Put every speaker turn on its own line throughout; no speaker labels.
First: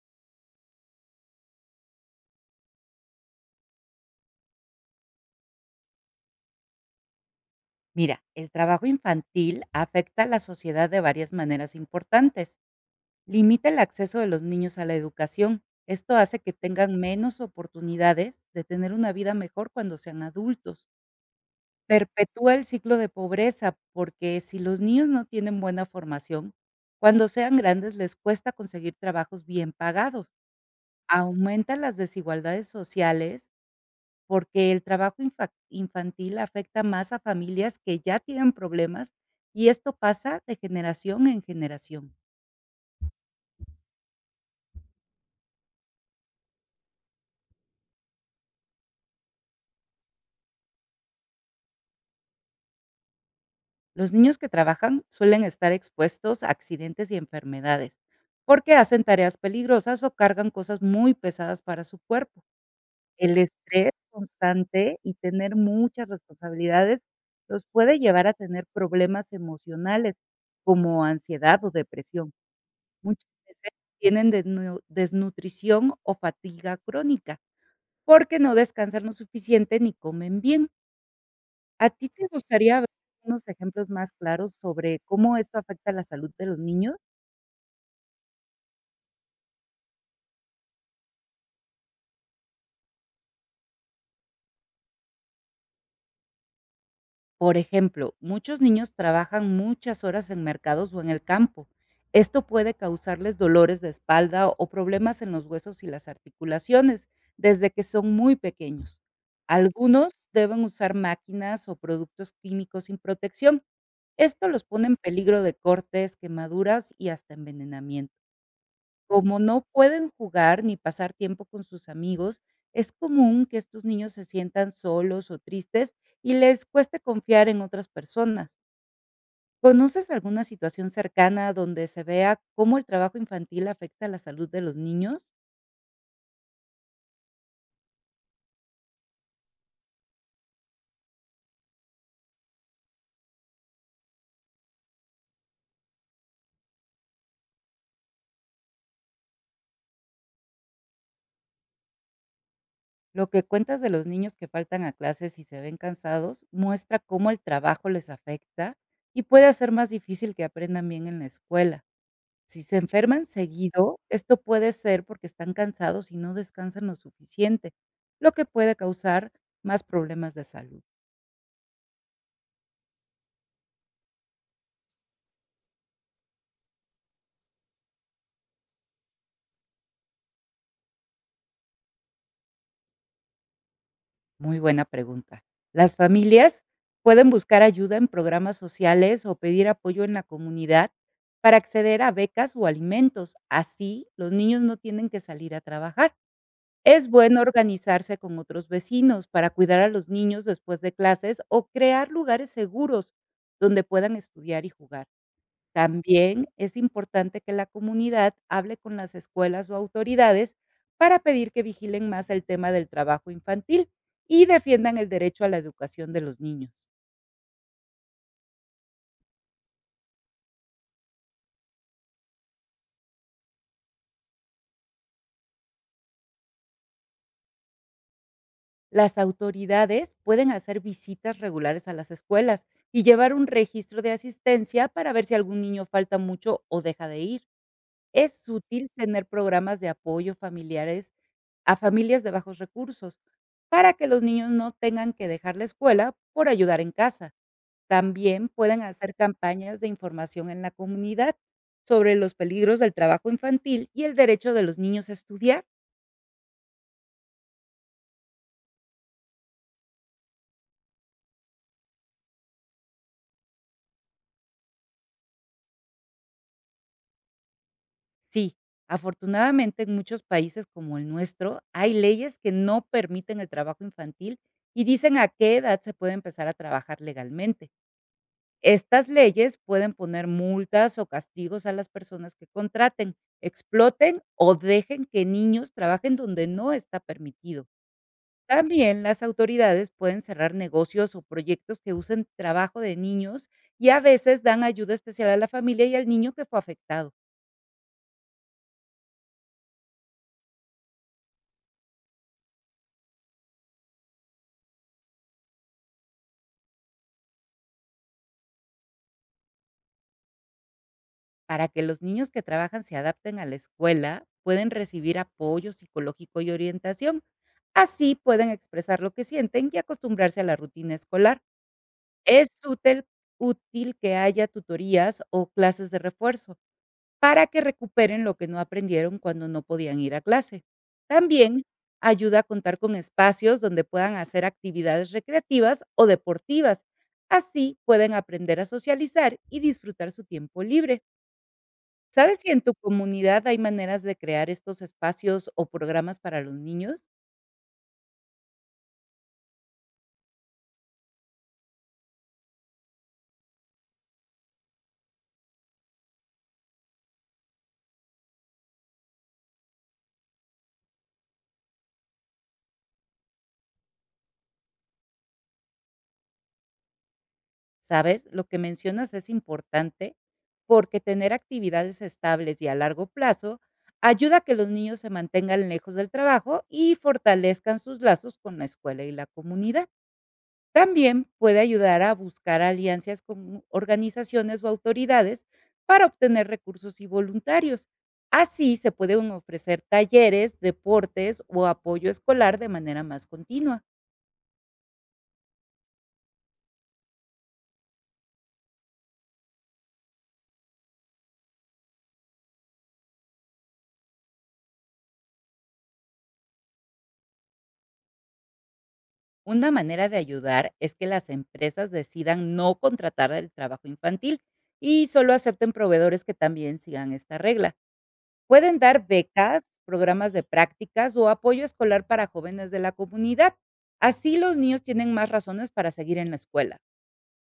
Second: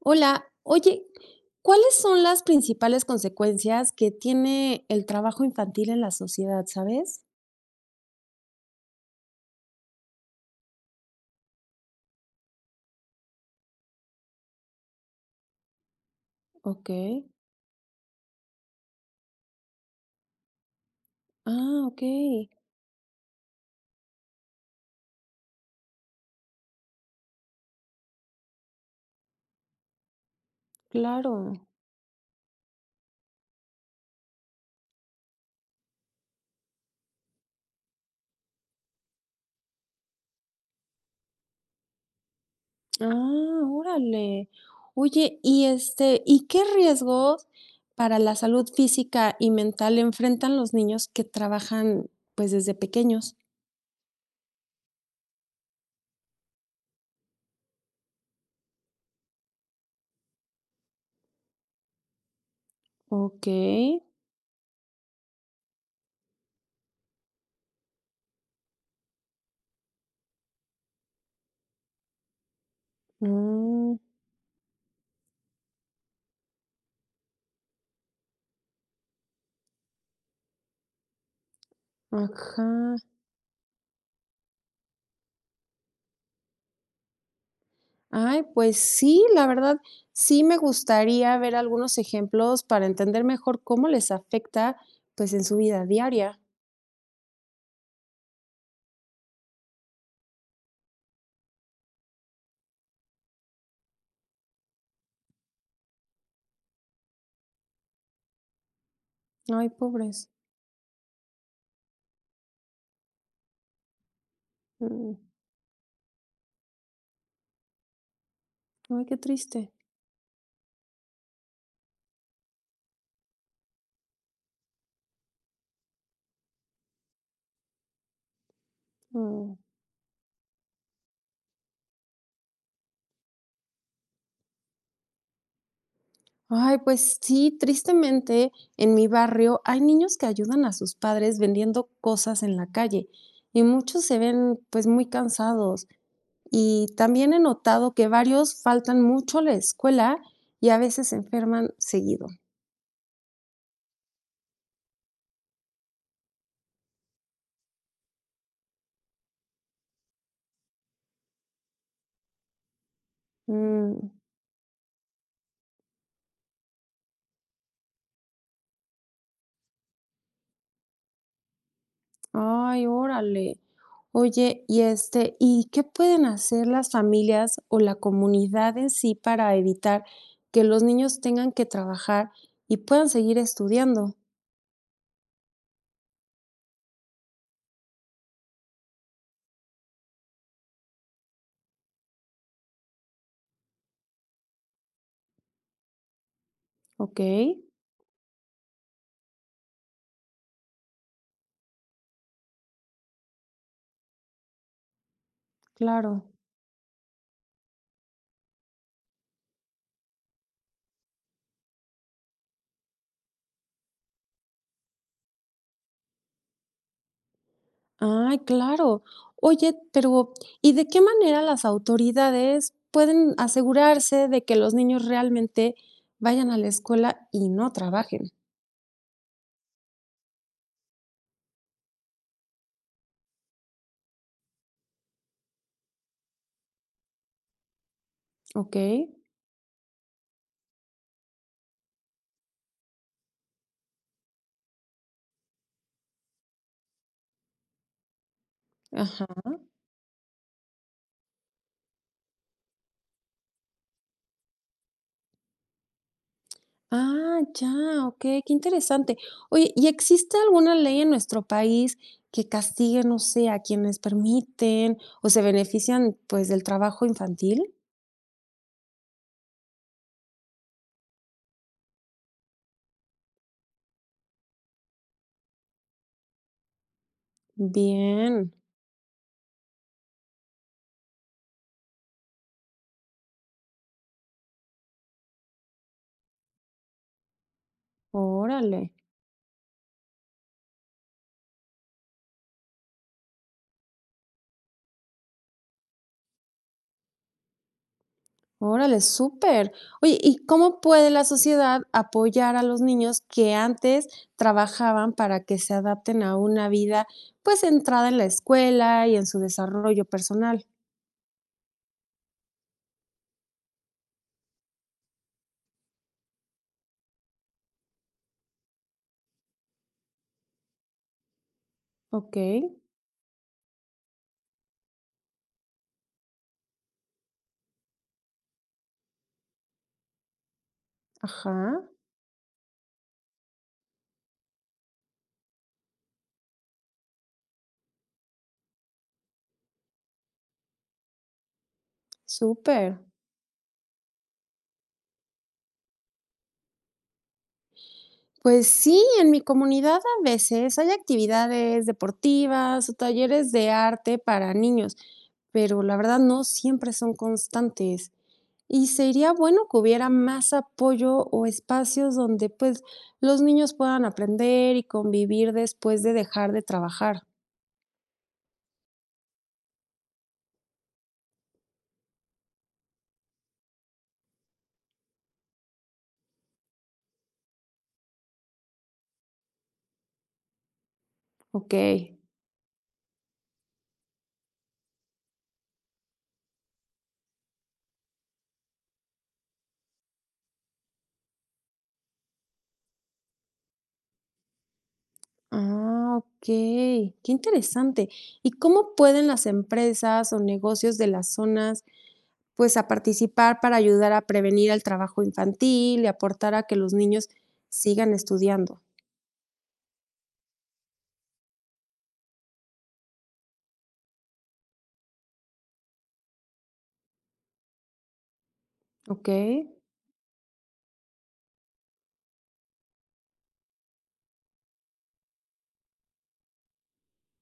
Hola, oye, ¿cuáles son las principales consecuencias que tiene el trabajo infantil en la sociedad, sabes?
Mira, el trabajo infantil afecta a la sociedad de varias maneras importantes. Limita el acceso de los niños a la educación. Esto hace que
Ok.
tengan menos oportunidades de tener una vida mejor cuando sean adultos.
Ah, ok,
Perpetúa el ciclo de pobreza porque si los niños no tienen buena formación, cuando sean grandes les cuesta conseguir trabajos bien pagados.
claro.
Aumenta las desigualdades sociales porque el trabajo infantil afecta más a familias que ya tienen problemas, y esto pasa de generación en generación.
Ah, órale. Oye, y ¿y qué riesgos para la salud física y mental enfrentan los niños que trabajan pues desde pequeños?
Los niños que trabajan suelen estar expuestos a accidentes y enfermedades, porque hacen tareas peligrosas o cargan cosas muy pesadas para su cuerpo. El
Ok.
estrés constante y tener muchas responsabilidades los puede llevar a tener problemas emocionales, como ansiedad o depresión. Muchas veces
Mm,
tienen desnutrición o fatiga crónica, porque no descansan lo suficiente ni comen bien. ¿A ti te
ajá.
gustaría ver unos ejemplos más claros sobre cómo esto afecta la salud de los niños?
Ay, pues sí, la verdad, sí me gustaría ver algunos ejemplos para entender mejor cómo les afecta, pues, en su vida diaria.
Por ejemplo, muchos niños trabajan muchas horas en mercados o en el campo. Esto puede causarles dolores de espalda o problemas en los huesos y las articulaciones desde que son muy pequeños.
Ay,
Algunos
pobres.
deben usar máquinas o productos químicos sin protección. Esto los pone en
Mm,
peligro de cortes, quemaduras y hasta envenenamiento.
ay, qué
Como no
triste.
pueden jugar ni pasar tiempo con sus amigos, es común que estos niños se sientan solos o tristes y les cueste confiar en otras personas.
Mm.
¿Conoces alguna situación cercana donde se vea cómo el trabajo infantil afecta la salud de los niños?
Ay, pues sí, tristemente, en mi barrio hay niños que ayudan a sus padres vendiendo cosas en la calle y muchos se ven, pues, muy cansados. Y también he notado que varios faltan mucho a la escuela y a veces se enferman seguido.
Lo que cuentas de los niños que faltan a clases y se ven cansados muestra cómo el trabajo les afecta y puede hacer más difícil que aprendan bien en la escuela. Si se enferman seguido,
Mm.
esto puede ser porque están cansados y no descansan lo suficiente, lo que puede causar más problemas de salud.
Ay, órale. Oye, y ¿y qué pueden hacer las familias o la comunidad en sí para evitar que los niños tengan que trabajar y puedan seguir estudiando?
Muy buena pregunta. Las familias pueden buscar ayuda en programas sociales o pedir apoyo en la comunidad para acceder a becas o alimentos. Así, los niños no tienen que salir a trabajar. Es
Ok,
bueno organizarse con otros vecinos para cuidar a los niños después de clases o crear lugares seguros donde puedan estudiar y jugar.
claro.
También es importante que la comunidad hable con las escuelas o autoridades para pedir que vigilen más el tema del trabajo infantil y defiendan el derecho a la educación de los niños.
Ay, claro. Oye, pero ¿y de qué manera las autoridades pueden asegurarse de que los niños realmente vayan a la escuela y no trabajen?
Las autoridades pueden hacer visitas regulares a las escuelas y llevar un registro de asistencia para ver si algún niño falta mucho o deja de ir. Es
Ok,
útil tener programas de apoyo familiares a familias de bajos recursos para que los niños no tengan que dejar la escuela por ayudar en casa. También pueden hacer
ajá.
campañas de información en la comunidad sobre los peligros del trabajo infantil y el derecho de los niños a estudiar.
Ah, ya, okey, qué interesante. Oye, ¿y existe alguna ley en nuestro país que castigue, no sé, a quienes permiten o se benefician, pues, del trabajo infantil?
Sí, afortunadamente en muchos países como el nuestro hay leyes que no permiten el trabajo infantil y dicen a qué edad se puede empezar a trabajar legalmente.
Bien,
Estas leyes pueden poner multas o castigos a las personas que contraten, exploten o dejen que niños trabajen donde no está permitido.
órale,
También las autoridades pueden cerrar negocios o proyectos que usen trabajo de niños y a veces dan ayuda especial a la familia y al niño que fue afectado.
órale, súper. Oye, ¿y cómo puede la sociedad apoyar a los niños que antes trabajaban para que se adapten a una vida, pues, centrada en la escuela y en su desarrollo personal?
Para que los niños que trabajan se adapten a la escuela, pueden recibir apoyo psicológico y orientación. Así pueden expresar lo que sienten y acostumbrarse a la rutina escolar. Es
Okey,
útil, útil que haya tutorías o clases de refuerzo para que recuperen lo que no aprendieron cuando no podían ir a clase. También
ajá,
ayuda a contar con espacios donde puedan hacer actividades recreativas o deportivas. Así pueden aprender a socializar y disfrutar su tiempo libre. ¿Sabes si en tu
súper.
comunidad hay maneras de crear estos espacios o programas para los niños?
Pues sí, en mi comunidad a veces hay actividades deportivas o talleres de arte para niños, pero la verdad no siempre son constantes. Y sería bueno que hubiera más apoyo o espacios donde pues los niños puedan aprender y convivir después de dejar de trabajar.
¿Sabes? Lo que mencionas es importante porque tener actividades estables y a largo plazo ayuda a que los niños se mantengan lejos del trabajo y fortalezcan sus lazos con la escuela y la comunidad. También puede
Ok.
ayudar a buscar alianzas con organizaciones o autoridades para obtener recursos y voluntarios. Así se pueden ofrecer talleres, deportes o apoyo escolar de manera más continua.
Ah, ok. Qué interesante. ¿Y cómo pueden las empresas o negocios de las zonas pues a participar para ayudar a prevenir el trabajo infantil y aportar a que los niños sigan estudiando?
Una manera de ayudar es que las empresas decidan no contratar el trabajo infantil y solo acepten proveedores que también sigan esta regla. Pueden dar
Ok,
becas, programas de prácticas o apoyo escolar para jóvenes de la comunidad. Así los niños tienen más razones para seguir en la escuela.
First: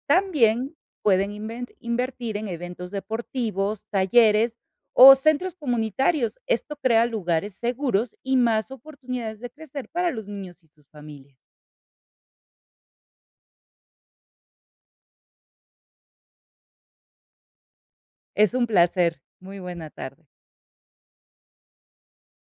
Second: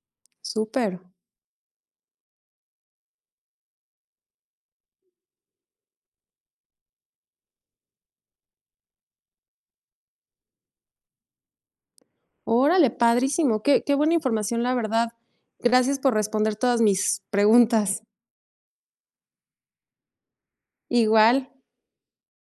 También
súper.
pueden invertir en eventos deportivos, talleres o centros comunitarios. Esto crea lugares seguros y más oportunidades de crecer para los niños y sus familias.
Órale, padrísimo. Qué, qué buena información, la verdad. Gracias por responder todas mis preguntas.
Es un placer. Muy buena tarde.
Igual.